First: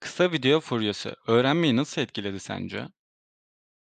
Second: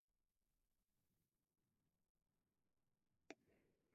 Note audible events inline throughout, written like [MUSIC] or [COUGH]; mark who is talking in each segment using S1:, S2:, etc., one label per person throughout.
S1: Kısa video furyası öğrenmeyi nasıl etkiledi sence?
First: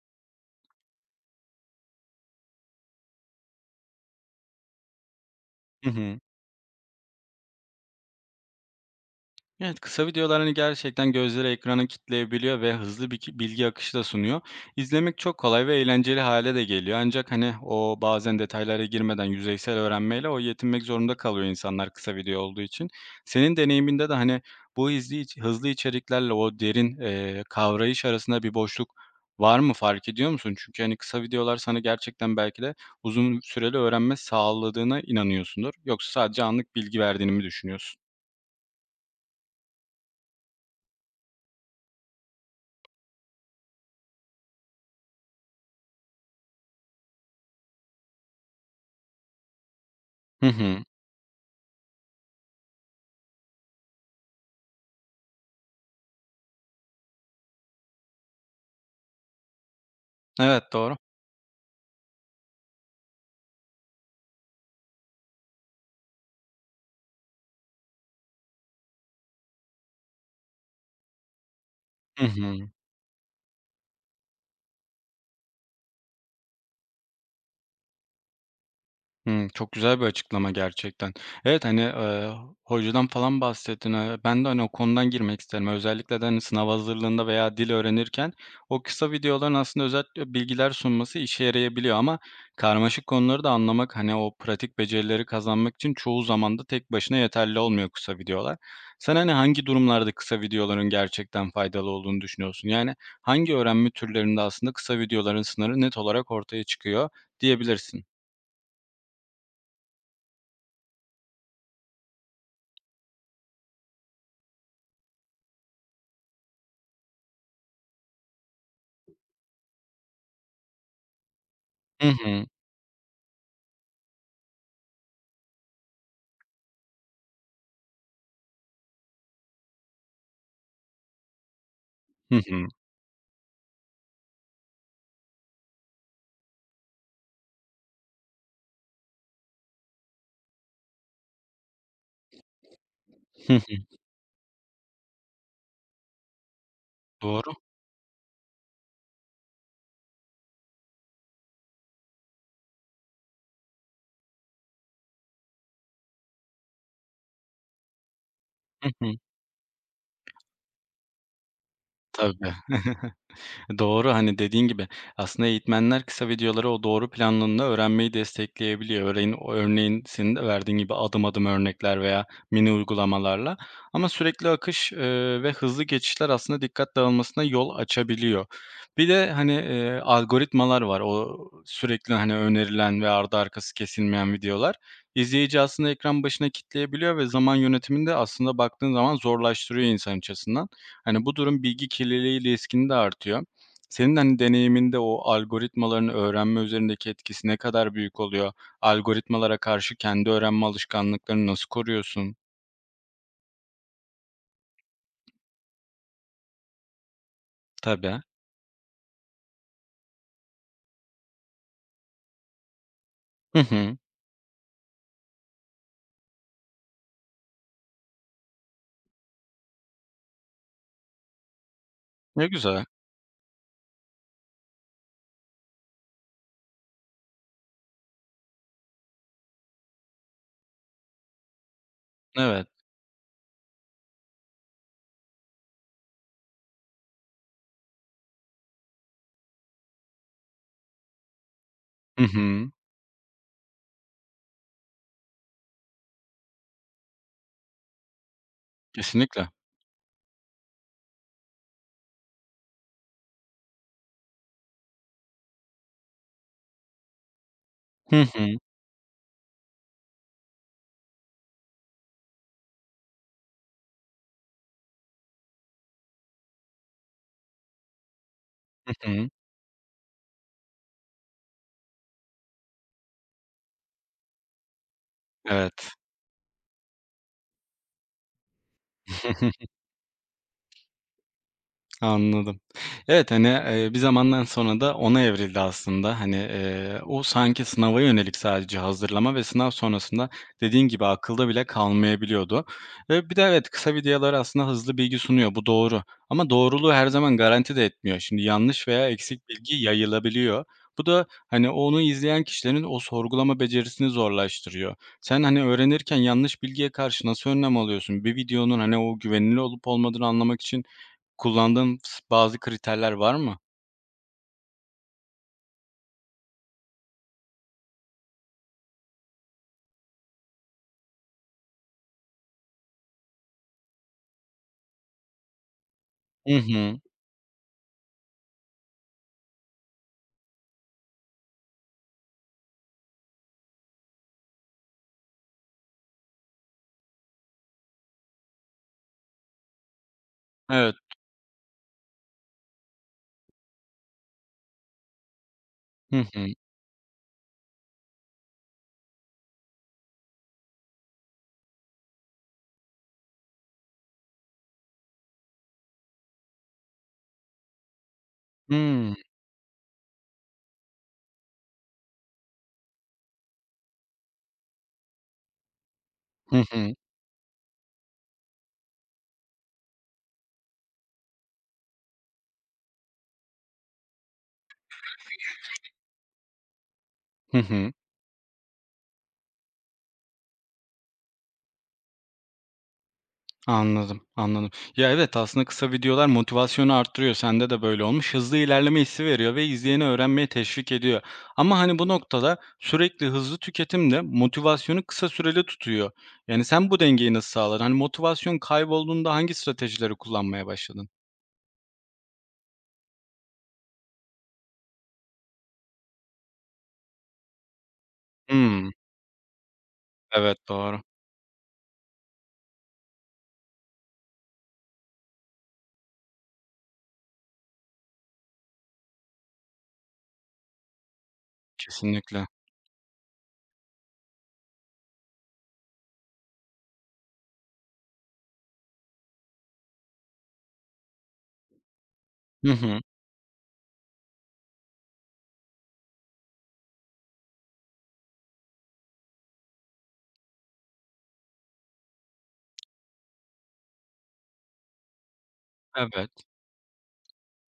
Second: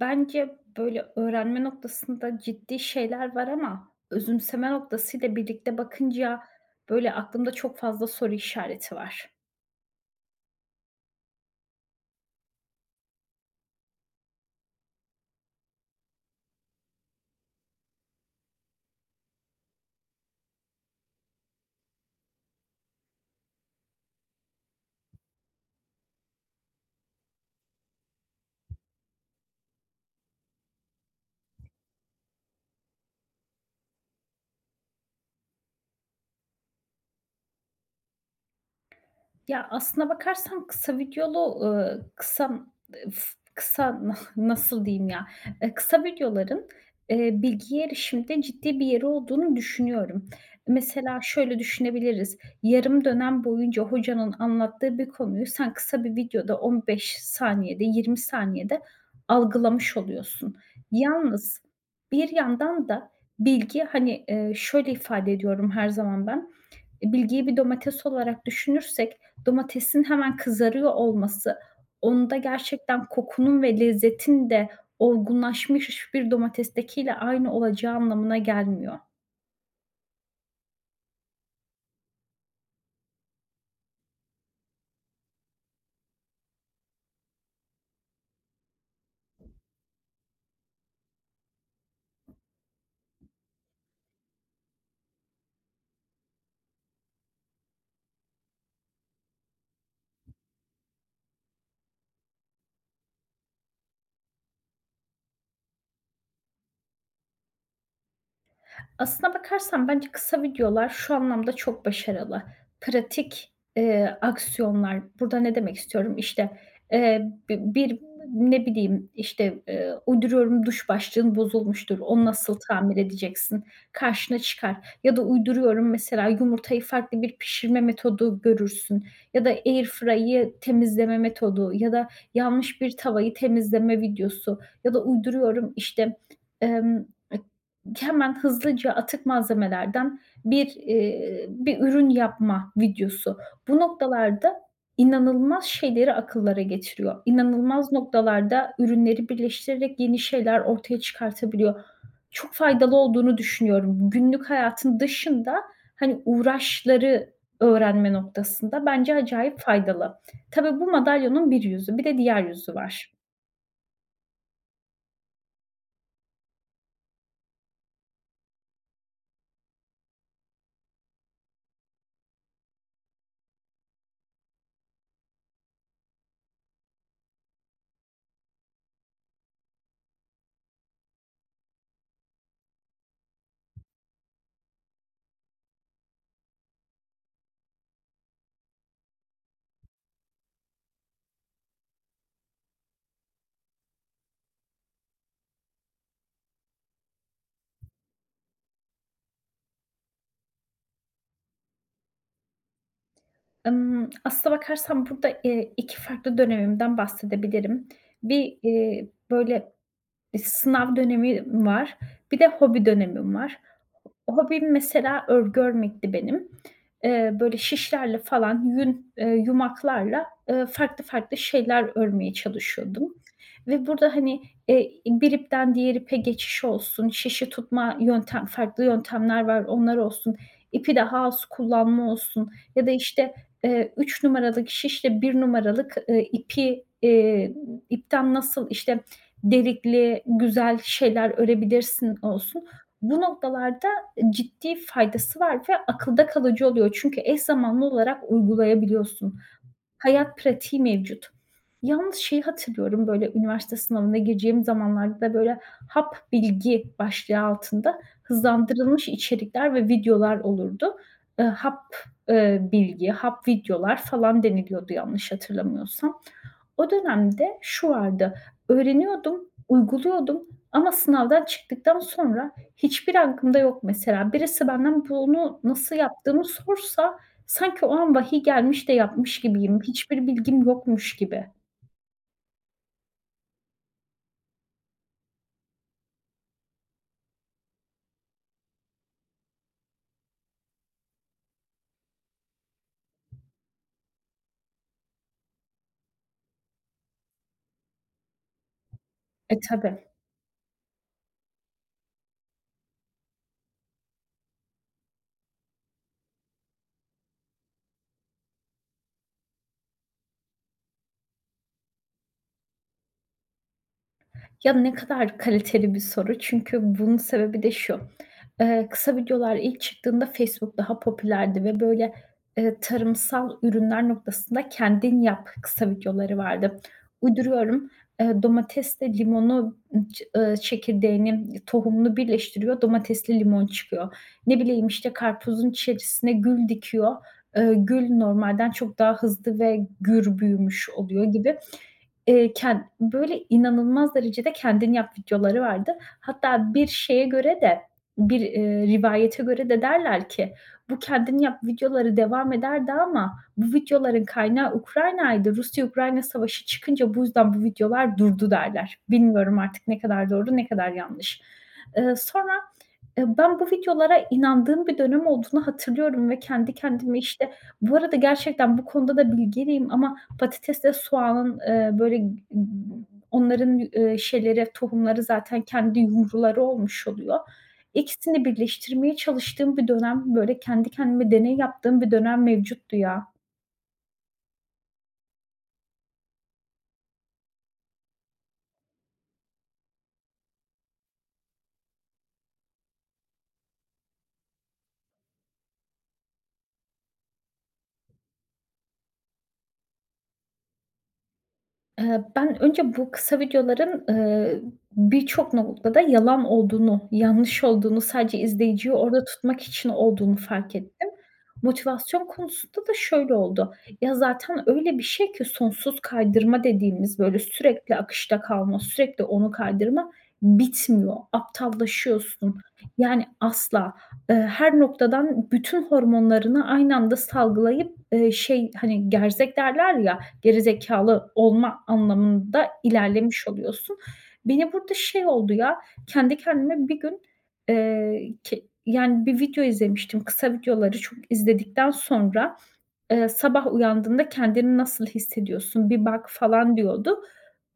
S2: Bence böyle öğrenme noktasında ciddi şeyler var ama özümseme noktasıyla birlikte
S1: Hı hı.
S2: bakınca böyle aklımda çok fazla soru işareti var.
S1: Evet, kısa videolar, hani, gerçekten gözleri ekrana kitleyebiliyor ve hızlı bir bilgi akışı da sunuyor. İzlemek çok kolay ve eğlenceli hale de geliyor ancak, hani, o bazen detaylara girmeden yüzeysel öğrenmeyle o yetinmek zorunda kalıyor insanlar kısa video olduğu için. Senin deneyiminde de, hani, bu hızlı içeriklerle o derin, kavrayış arasında bir boşluk var mı? Fark ediyor musun? Çünkü, hani, kısa videolar sana gerçekten belki de uzun süreli öğrenme sağladığına inanıyorsundur. Yoksa sadece anlık bilgi verdiğini mi düşünüyorsun?
S2: Ya, aslına bakarsan kısa videolu, kısa f kısa [LAUGHS] nasıl diyeyim ya, kısa videoların, bilgiye erişimde ciddi bir yeri olduğunu düşünüyorum.
S1: Hı hı.
S2: Mesela şöyle düşünebiliriz, yarım dönem boyunca hocanın anlattığı bir konuyu sen kısa bir videoda 15 saniyede, 20 saniyede algılamış oluyorsun.
S1: Evet, doğru.
S2: Yalnız bir yandan da bilgi, hani, şöyle ifade ediyorum her zaman ben, bilgiyi bir domates olarak düşünürsek domatesin hemen kızarıyor olması,
S1: Hı
S2: onda
S1: hı.
S2: gerçekten kokunun ve lezzetin de olgunlaşmış bir domatestekiyle aynı olacağı anlamına gelmiyor.
S1: Hımm, çok güzel bir açıklama gerçekten. Evet, hani, hocadan falan bahsettin. Ben de, hani, o konudan girmek isterim. Özellikle de, hani, sınav hazırlığında veya dil öğrenirken o kısa videoların aslında özet bilgiler sunması işe yarayabiliyor ama karmaşık konuları da anlamak, hani, o pratik becerileri kazanmak için çoğu zaman da tek başına yeterli olmuyor kısa videolar. Sen, hani, hangi durumlarda kısa videoların gerçekten faydalı olduğunu düşünüyorsun? Yani hangi öğrenme türlerinde aslında kısa videoların sınırı net olarak ortaya çıkıyor diyebilirsin?
S2: Aslına bakarsan bence kısa videolar şu anlamda çok başarılı. Pratik, aksiyonlar. Burada ne demek istiyorum? İşte, bir, ne bileyim, işte, uyduruyorum duş başlığın bozulmuştur.
S1: Hı
S2: Onu
S1: hı.
S2: nasıl tamir edeceksin? Karşına çıkar ya da uyduruyorum mesela yumurtayı farklı bir pişirme metodu görürsün ya da airfryer'ı temizleme metodu ya da
S1: Hı hı.
S2: yanlış bir tavayı temizleme videosu ya da uyduruyorum, işte, emm, hemen hızlıca atık malzemelerden bir ürün yapma videosu.
S1: Hı hı.
S2: Bu noktalarda inanılmaz şeyleri akıllara getiriyor.
S1: Doğru.
S2: İnanılmaz noktalarda ürünleri birleştirerek yeni şeyler ortaya çıkartabiliyor. Çok faydalı olduğunu düşünüyorum. Günlük hayatın dışında, hani, uğraşları öğrenme noktasında
S1: Hı hı.
S2: bence acayip faydalı. Tabii bu madalyonun bir yüzü, bir de diğer
S1: Tabii.
S2: yüzü var.
S1: [LAUGHS] Doğru, hani, dediğin gibi aslında eğitmenler kısa videoları o doğru planlılığında öğrenmeyi destekleyebiliyor. Örneğin senin de verdiğin gibi adım adım örnekler veya mini uygulamalarla ama sürekli akış, ve hızlı geçişler aslında dikkat dağılmasına yol açabiliyor. Bir de, hani, algoritmalar var. O sürekli, hani, önerilen ve ardı arkası kesilmeyen videolar. İzleyici aslında ekran başına kitleyebiliyor ve zaman yönetiminde aslında baktığın zaman zorlaştırıyor insan açısından. Hani, bu durum bilgi kirliliği riskini de artıyor. Senin, hani, deneyiminde o algoritmaların öğrenme üzerindeki etkisi ne kadar büyük oluyor? Algoritmalara karşı kendi öğrenme alışkanlıklarını nasıl koruyorsun?
S2: Aslına bakarsan burada, 2 farklı dönemimden bahsedebilirim.
S1: Tabii.
S2: Bir, böyle bir sınav dönemim var. Bir de hobi dönemim
S1: Hı
S2: var.
S1: hı.
S2: Hobim mesela örgü örmekti benim. Böyle şişlerle falan yün, yumaklarla, farklı farklı şeyler örmeye
S1: Ne güzel.
S2: çalışıyordum ve burada, hani, bir ipten diğer ipe geçiş olsun, şişi tutma yöntem farklı yöntemler var, onlar olsun, ipi daha az kullanma olsun
S1: Evet.
S2: ya da, işte, 3 numaralık şişle bir numaralık, ipi, ipten nasıl, işte, delikli, güzel şeyler örebilirsin
S1: Hı
S2: olsun.
S1: hı.
S2: Bu noktalarda ciddi faydası var ve akılda kalıcı oluyor. Çünkü eş zamanlı olarak uygulayabiliyorsun.
S1: Kesinlikle.
S2: Hayat pratiği mevcut. Yalnız şeyi hatırlıyorum, böyle, üniversite sınavına gireceğim zamanlarda da, böyle, hap bilgi başlığı altında
S1: Hı hı.
S2: hızlandırılmış içerikler ve videolar olurdu. Hap, bilgi, hap videolar falan deniliyordu yanlış hatırlamıyorsam. O dönemde şu vardı,
S1: Hı hı.
S2: öğreniyordum, uyguluyordum ama sınavdan çıktıktan sonra hiçbiri aklımda yok mesela. Birisi benden bunu
S1: Evet.
S2: nasıl yaptığımı sorsa sanki o an vahiy gelmiş de yapmış
S1: [LAUGHS]
S2: gibiyim. Hiçbir bilgim yokmuş gibi.
S1: Anladım. Evet, hani, bir zamandan sonra da ona evrildi aslında. Hani, o sanki sınava yönelik sadece hazırlama ve sınav sonrasında dediğin gibi akılda bile kalmayabiliyordu. Bir de evet, kısa videolar aslında hızlı bilgi sunuyor, bu doğru. Ama doğruluğu her zaman garanti de etmiyor. Şimdi yanlış veya eksik
S2: E,
S1: bilgi
S2: tabii.
S1: yayılabiliyor. Bu da, hani, onu izleyen kişilerin o sorgulama becerisini zorlaştırıyor. Sen, hani, öğrenirken yanlış bilgiye karşı nasıl önlem alıyorsun? Bir videonun, hani, o güvenilir olup olmadığını anlamak için kullandığın bazı kriterler var mı?
S2: Ya, ne kadar kaliteli bir soru çünkü bunun sebebi de şu: Kısa videolar ilk çıktığında Facebook daha popülerdi ve böyle, tarımsal ürünler noktasında kendin yap kısa videoları
S1: Hı
S2: vardı.
S1: hı.
S2: Uyduruyorum, domatesle limonu, ç çekirdeğini, tohumunu birleştiriyor, domatesli limon çıkıyor. Ne bileyim, işte, karpuzun içerisine gül dikiyor, gül normalden çok daha hızlı ve gür büyümüş
S1: Evet.
S2: oluyor gibi. Ken Böyle inanılmaz derecede kendin yap videoları vardı.
S1: Hı hı.
S2: Hatta bir rivayete göre de derler ki, bu kendin yap videoları devam ederdi ama bu videoların kaynağı Ukrayna'ydı. Rusya-Ukrayna savaşı çıkınca bu yüzden bu videolar durdu derler.
S1: Hımm.
S2: Bilmiyorum artık ne kadar doğru, ne kadar yanlış. Sonra, ben bu videolara inandığım bir dönem olduğunu hatırlıyorum ve
S1: Hı
S2: kendi
S1: hı.
S2: kendime, işte, bu arada gerçekten bu konuda da bilgeliyim ama patatesle soğanın, böyle, onların, şeyleri, tohumları zaten kendi yumruları olmuş oluyor.
S1: Hı hı.
S2: İkisini birleştirmeye çalıştığım bir dönem, böyle, kendi kendime deney yaptığım bir dönem mevcuttu ya.
S1: Anladım, anladım. Ya, evet, aslında kısa videolar motivasyonu arttırıyor. Sende de böyle olmuş. Hızlı ilerleme hissi veriyor ve izleyeni öğrenmeye teşvik ediyor. Ama, hani, bu noktada sürekli hızlı tüketim de motivasyonu kısa süreli tutuyor. Yani, sen bu dengeyi nasıl sağladın? Hani, motivasyon kaybolduğunda hangi stratejileri kullanmaya başladın?
S2: Ben önce bu kısa videoların, birçok noktada yalan olduğunu, yanlış olduğunu, sadece
S1: Hımm.
S2: izleyiciyi orada tutmak için olduğunu
S1: Evet,
S2: fark
S1: doğru.
S2: ettim. Motivasyon konusunda da şöyle oldu. Ya, zaten öyle bir şey ki sonsuz kaydırma dediğimiz, böyle, sürekli akışta kalma, sürekli onu kaydırma bitmiyor.
S1: Kesinlikle.
S2: Aptallaşıyorsun. Yani asla. Her noktadan bütün hormonlarını aynı anda salgılayıp, şey, hani, gerzek derler ya, gerizekalı olma anlamında
S1: Hı hı.
S2: ilerlemiş oluyorsun. Beni burada şey oldu ya, kendi kendime bir gün, ke yani bir video izlemiştim. Kısa videoları çok izledikten sonra, sabah uyandığında kendini nasıl hissediyorsun, bir bak
S1: Evet.
S2: falan diyordu.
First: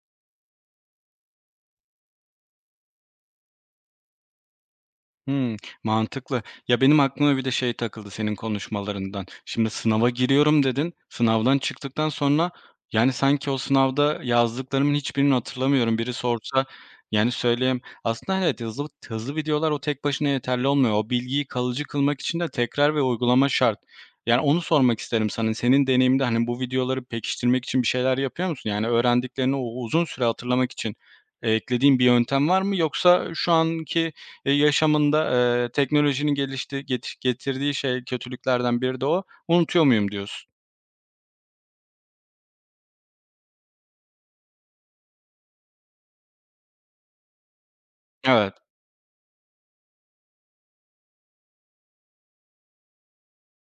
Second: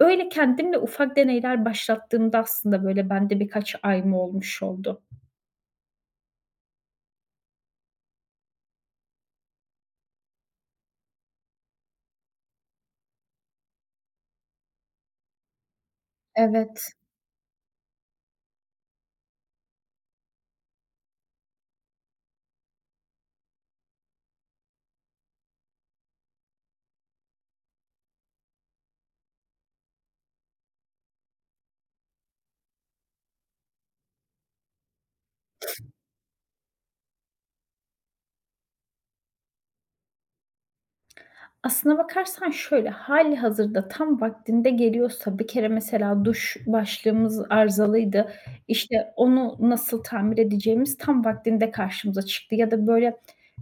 S2: Öyle kendimle ufak deneyler başlattığımda aslında böyle bende birkaç ay mı olmuş oldu.
S1: Hımm, mantıklı. Ya, benim aklıma bir de şey takıldı senin konuşmalarından. Şimdi sınava giriyorum dedin. Sınavdan çıktıktan sonra, yani, sanki o sınavda yazdıklarımın hiçbirini hatırlamıyorum. Biri sorsa,
S2: Evet.
S1: yani, söyleyeyim. Aslında evet, hızlı hızlı videolar o tek başına yeterli olmuyor. O bilgiyi kalıcı kılmak için de tekrar ve uygulama şart. Yani, onu sormak isterim sana. Senin deneyimde hani, bu videoları pekiştirmek için bir şeyler yapıyor musun? Yani, öğrendiklerini o uzun süre hatırlamak için, eklediğin bir yöntem var mı? Yoksa şu anki yaşamında, teknolojinin gelişti getiş getirdiği şey kötülüklerden biri de o. Unutuyor muyum diyorsun.
S2: Aslına bakarsan şöyle, hali hazırda tam vaktinde geliyorsa bir kere mesela duş başlığımız arızalıydı.
S1: Evet.
S2: İşte, onu nasıl tamir edeceğimiz tam vaktinde karşımıza çıktı ya da böyle,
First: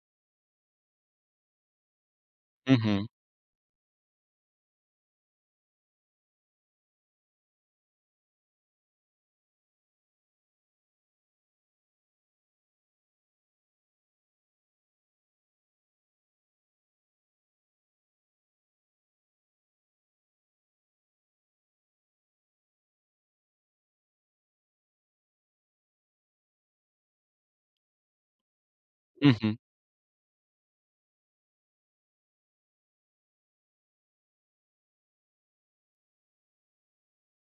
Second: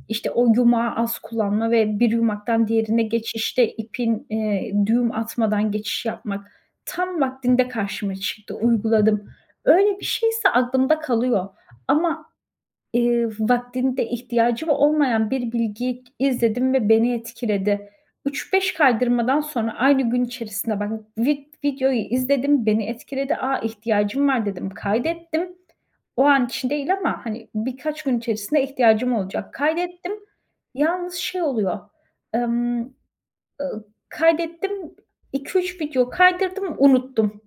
S2: işte, o yumağı az kullanma ve bir yumaktan
S1: Hı
S2: diğerine
S1: hı.
S2: geçişte ipin, düğüm atmadan geçiş yapmak tam vaktinde karşıma çıktı, uyguladım. Öyle bir şeyse aklımda kalıyor ama vaktinde ihtiyacım olmayan bir bilgiyi izledim ve beni etkiledi. 3-5 kaydırmadan sonra aynı gün içerisinde bak videoyu izledim, beni etkiledi. "A, ihtiyacım var." dedim, kaydettim. O an için değil ama, hani, birkaç gün içerisinde ihtiyacım
S1: Hı
S2: olacak.
S1: hı.
S2: Kaydettim. Yalnız şey oluyor, emm, kaydettim, 2-3 video kaydırdım, unuttum.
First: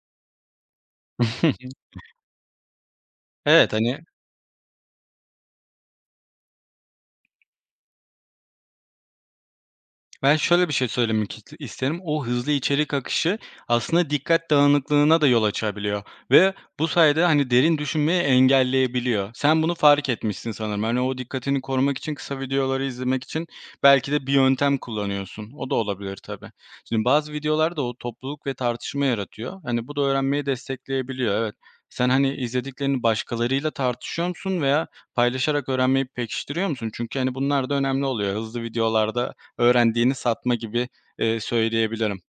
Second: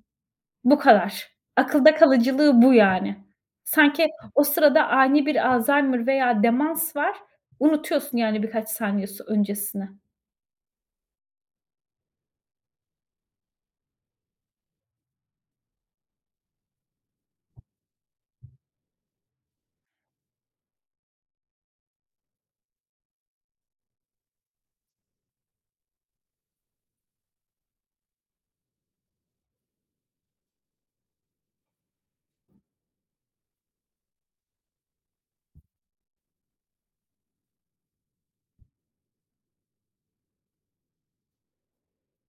S2: Bu kadar.
S1: [LAUGHS]
S2: Akılda kalıcılığı bu yani.
S1: Evet, hani.
S2: Sanki o sırada ani bir Alzheimer veya demans var, unutuyorsun yani birkaç saniye öncesini.
S1: Ben şöyle bir şey söylemek isterim. O hızlı içerik akışı aslında dikkat dağınıklığına da yol açabiliyor ve bu sayede, hani, derin düşünmeyi engelleyebiliyor. Sen bunu fark etmişsin sanırım. Hani, o dikkatini korumak için kısa videoları izlemek için belki de bir yöntem kullanıyorsun. O da olabilir tabii. Şimdi bazı videolar da o topluluk ve tartışma yaratıyor. Hani, bu da öğrenmeyi destekleyebiliyor, evet. Sen, hani, izlediklerini başkalarıyla tartışıyor musun veya paylaşarak öğrenmeyi pekiştiriyor musun? Çünkü, hani, bunlar da önemli oluyor. Hızlı videolarda öğrendiğini satma gibi, söyleyebilirim.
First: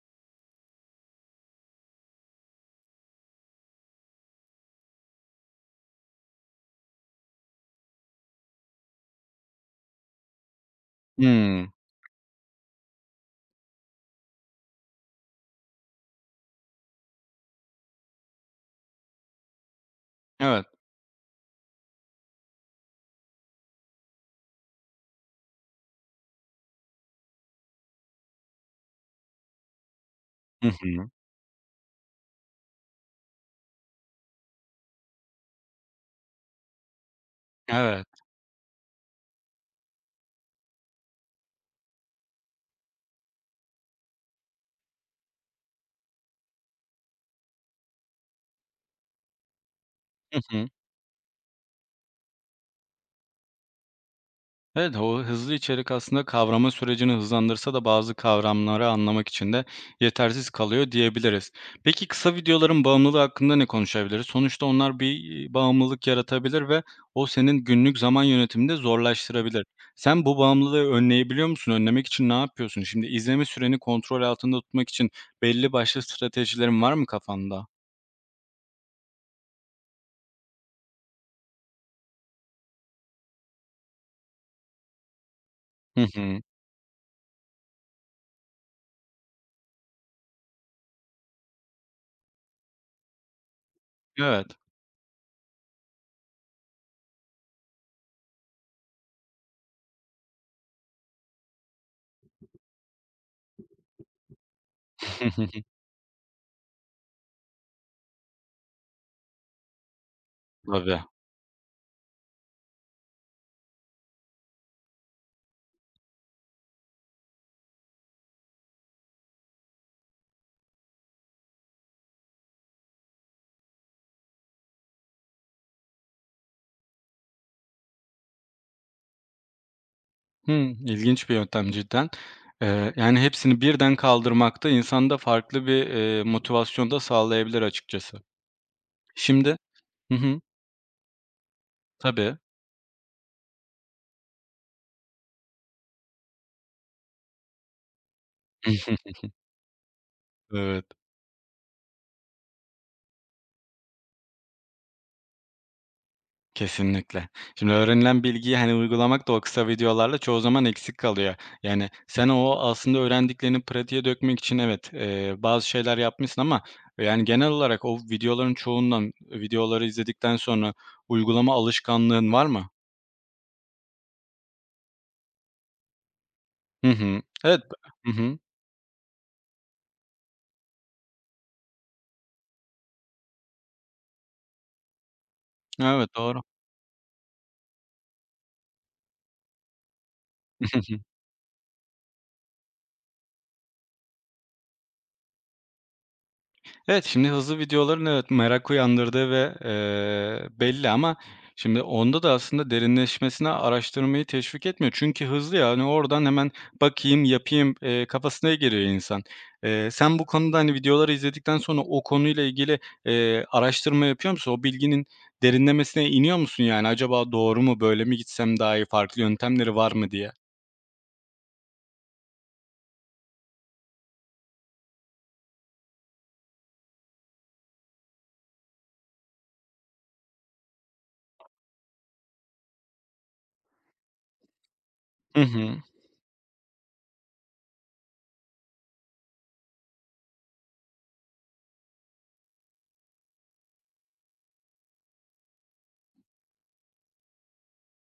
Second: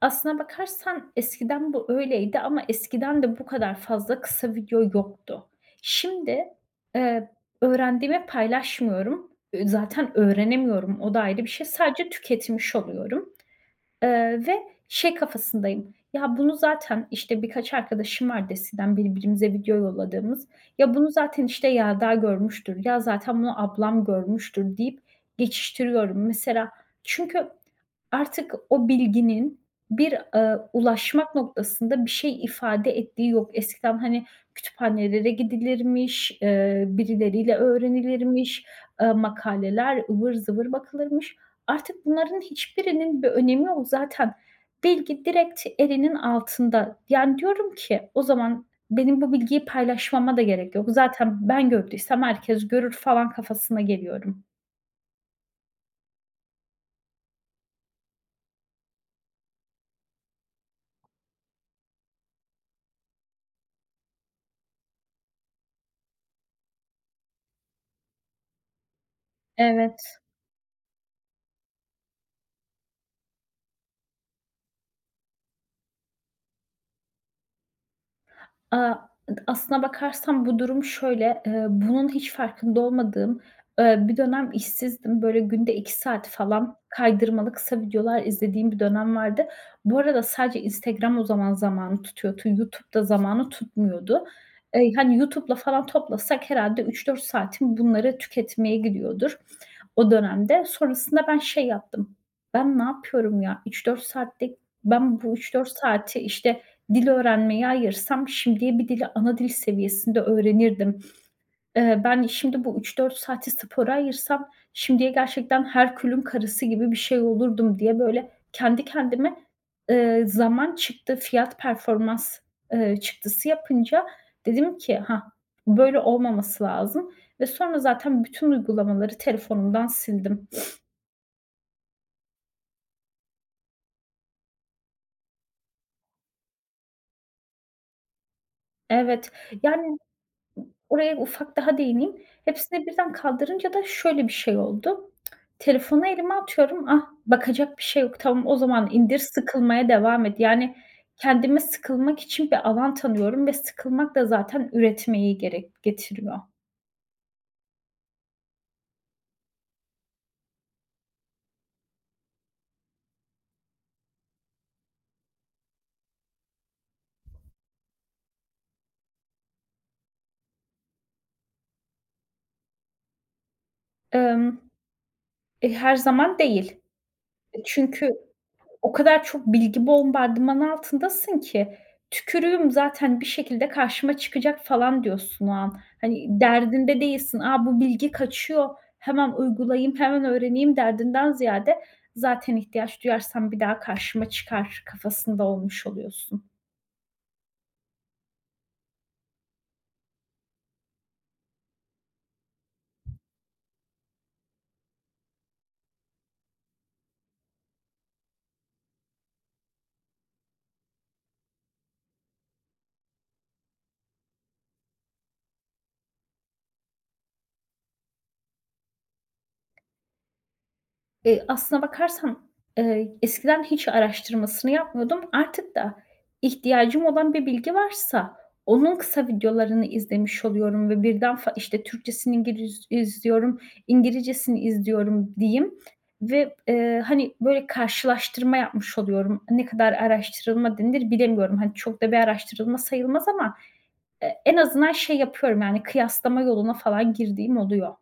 S2: Aslına bakarsan eskiden bu öyleydi ama eskiden de bu kadar fazla kısa video yoktu. Şimdi, eee, öğrendiğimi paylaşmıyorum. Zaten öğrenemiyorum, o da ayrı bir şey.
S1: Hımm.
S2: Sadece tüketmiş oluyorum. Ve şey kafasındayım, ya bunu zaten, işte, birkaç arkadaşım vardı eskiden birbirimize video yolladığımız.
S1: Evet.
S2: Ya bunu zaten, işte, Yelda görmüştür, ya zaten bunu ablam görmüştür deyip geçiştiriyorum. Mesela çünkü artık o bilginin
S1: Hı hı.
S2: ulaşmak noktasında bir şey ifade ettiği yok. Eskiden, hani, kütüphanelere gidilirmiş, birileriyle
S1: Evet.
S2: öğrenilirmiş, makaleler ıvır zıvır bakılırmış. Artık bunların hiçbirinin bir önemi yok zaten. Bilgi direkt elinin altında. Yani, diyorum ki o zaman benim bu bilgiyi paylaşmama
S1: Hı
S2: da
S1: hı.
S2: gerek yok. Zaten ben gördüysem herkes görür falan kafasına geliyorum.
S1: Evet, o hızlı içerik aslında kavrama sürecini hızlandırsa da bazı kavramları anlamak için de yetersiz kalıyor diyebiliriz. Peki kısa videoların bağımlılığı hakkında ne konuşabiliriz? Sonuçta onlar bir, bağımlılık yaratabilir ve o senin günlük zaman yönetimini de zorlaştırabilir.
S2: Evet.
S1: Sen bu bağımlılığı önleyebiliyor musun? Önlemek için ne yapıyorsun? Şimdi izleme süreni kontrol altında tutmak için belli başlı stratejilerin var mı kafanda?
S2: Aaa, Aslına bakarsan bu durum şöyle, bunun hiç farkında olmadığım, bir dönem işsizdim. Böyle günde iki
S1: Hı
S2: saat
S1: hı.
S2: falan kaydırmalı kısa videolar izlediğim bir dönem vardı. Bu arada sadece Instagram o zaman zamanı tutuyordu. YouTube da zamanı tutmuyordu.
S1: Evet.
S2: Hani, YouTube'la falan toplasak herhâlde üç dört saatim bunları tüketmeye gidiyordur o dönemde. Sonrasında ben şey yaptım, "Ben ne yapıyorum ya? Üç dört saatlik Ben bu üç dört
S1: [LAUGHS]
S2: saati, işte, dil öğrenmeye ayırsam şimdiye bir dili ana dil seviyesinde öğrenirdim.
S1: Tabii.
S2: Ben şimdi bu üç dört saati spora ayırsam şimdiye gerçekten Herkül'ün karısı gibi bir şey olurdum diye böyle kendi kendime, zaman çıktı, fiyat performans, çıktısı yapınca dedim ki "Hah, böyle olmaması lazım." ve sonra zaten bütün uygulamaları telefonumdan sildim.
S1: Hımm, ilginç bir yöntem cidden. Yani, hepsini birden kaldırmak da insanda farklı bir, motivasyon da sağlayabilir açıkçası.
S2: Evet,
S1: Şimdi.
S2: yani
S1: Hı hı.
S2: oraya ufak daha değineyim.
S1: Tabii.
S2: Hepsini birden kaldırınca da şöyle bir şey oldu. Telefonu elime atıyorum. Ah, bakacak bir şey yok. Tamam, o zaman indir,
S1: [LAUGHS]
S2: sıkılmaya devam et. Yani
S1: Evet,
S2: kendime sıkılmak için bir alan tanıyorum ve sıkılmak da zaten üretmeyi gerek getiriyor.
S1: kesinlikle. Şimdi öğrenilen bilgiyi, hani, uygulamak da o kısa videolarla çoğu zaman eksik kalıyor. Yani, sen o aslında öğrendiklerini pratiğe dökmek için evet, bazı şeyler yapmışsın ama, yani, genel olarak o videoların çoğundan videoları izledikten sonra uygulama alışkanlığın var mı?
S2: Emm, Her zaman değil.
S1: Hı hı. Evet.
S2: Çünkü
S1: Hı hı.
S2: o kadar çok bilgi bombardımanı altındasın ki "Tükürüğüm zaten bir şekilde karşıma çıkacak." falan diyorsun o an.
S1: Evet,
S2: Hani
S1: doğru.
S2: derdinde değilsin, Aa bu bilgi kaçıyor, hemen uygulayayım, hemen öğreneyim."
S1: [LAUGHS]
S2: derdinden ziyade "Zaten ihtiyaç duyarsam bir daha karşıma çıkar." kafasında olmuş oluyorsun.
S1: Evet, şimdi hızlı videoların evet, merak uyandırdığı ve, belli ama şimdi onda da aslında derinleşmesine araştırmayı teşvik etmiyor. Çünkü hızlı yani oradan hemen bakayım, yapayım, kafasına giriyor insan. Sen bu konuda, hani, videoları izledikten sonra o konuyla ilgili, araştırma yapıyor musun? O bilginin derinlemesine iniyor musun yani? Acaba doğru mu, böyle mi gitsem daha iyi, farklı yöntemleri var mı diye?
S2: Aslına bakarsan, eskiden hiç araştırmasını yapmıyordum. Artık da ihtiyacım olan bir bilgi varsa onun kısa videolarını izlemiş oluyorum ve birden işte Türkçesini İngiliz izliyorum, İngilizcesini izliyorum
S1: Hı
S2: diyeyim
S1: hı.
S2: ve, hani, böyle karşılaştırma yapmış oluyorum. Ne kadar araştırılma denilir bilemiyorum. Hani, çok da bir araştırılma sayılmaz ama en azından şey yapıyorum, yani, kıyaslama yoluna falan girdiğim oluyor.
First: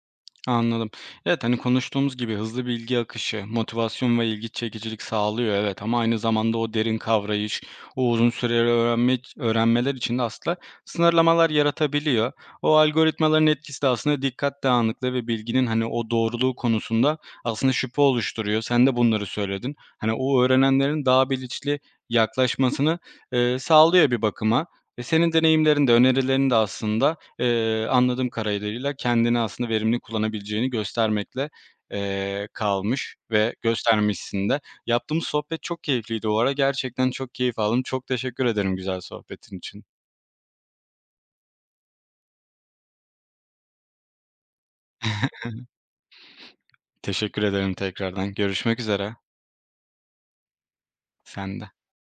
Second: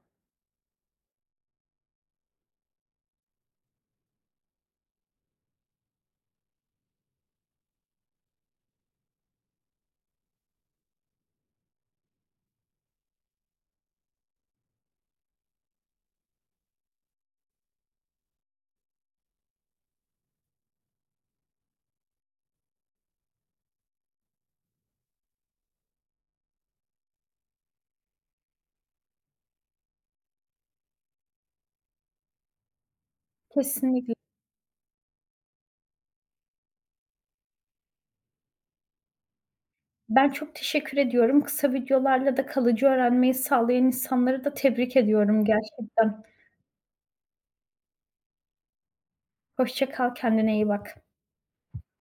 S1: Anladım. Evet, hani, konuştuğumuz gibi hızlı bilgi akışı, motivasyon ve ilgi çekicilik sağlıyor, evet. Ama aynı zamanda o derin kavrayış, o uzun süreli öğrenmeler için de aslında sınırlamalar yaratabiliyor. O algoritmaların etkisi de aslında dikkat dağınıklığı ve bilginin, hani, o doğruluğu konusunda aslında şüphe oluşturuyor. Sen de bunları söyledin. Hani, o öğrenenlerin daha bilinçli yaklaşmasını, sağlıyor bir bakıma. Ve senin deneyimlerin de önerilerin de aslında anladığım kadarıyla kendini aslında verimli kullanabileceğini göstermekle, kalmış ve
S2: Kesinlikle.
S1: göstermişsin de. Yaptığımız sohbet çok keyifliydi bu arada. Gerçekten çok keyif aldım. Çok teşekkür ederim güzel sohbetin için.
S2: Ben çok teşekkür ediyorum. Kısa videolarla da kalıcı öğrenmeyi sağlayan insanları da tebrik
S1: [LAUGHS]
S2: ediyorum gerçekten.
S1: Teşekkür ederim tekrardan. Görüşmek üzere.
S2: Hoşça kal, kendine iyi bak.
S1: Sen de.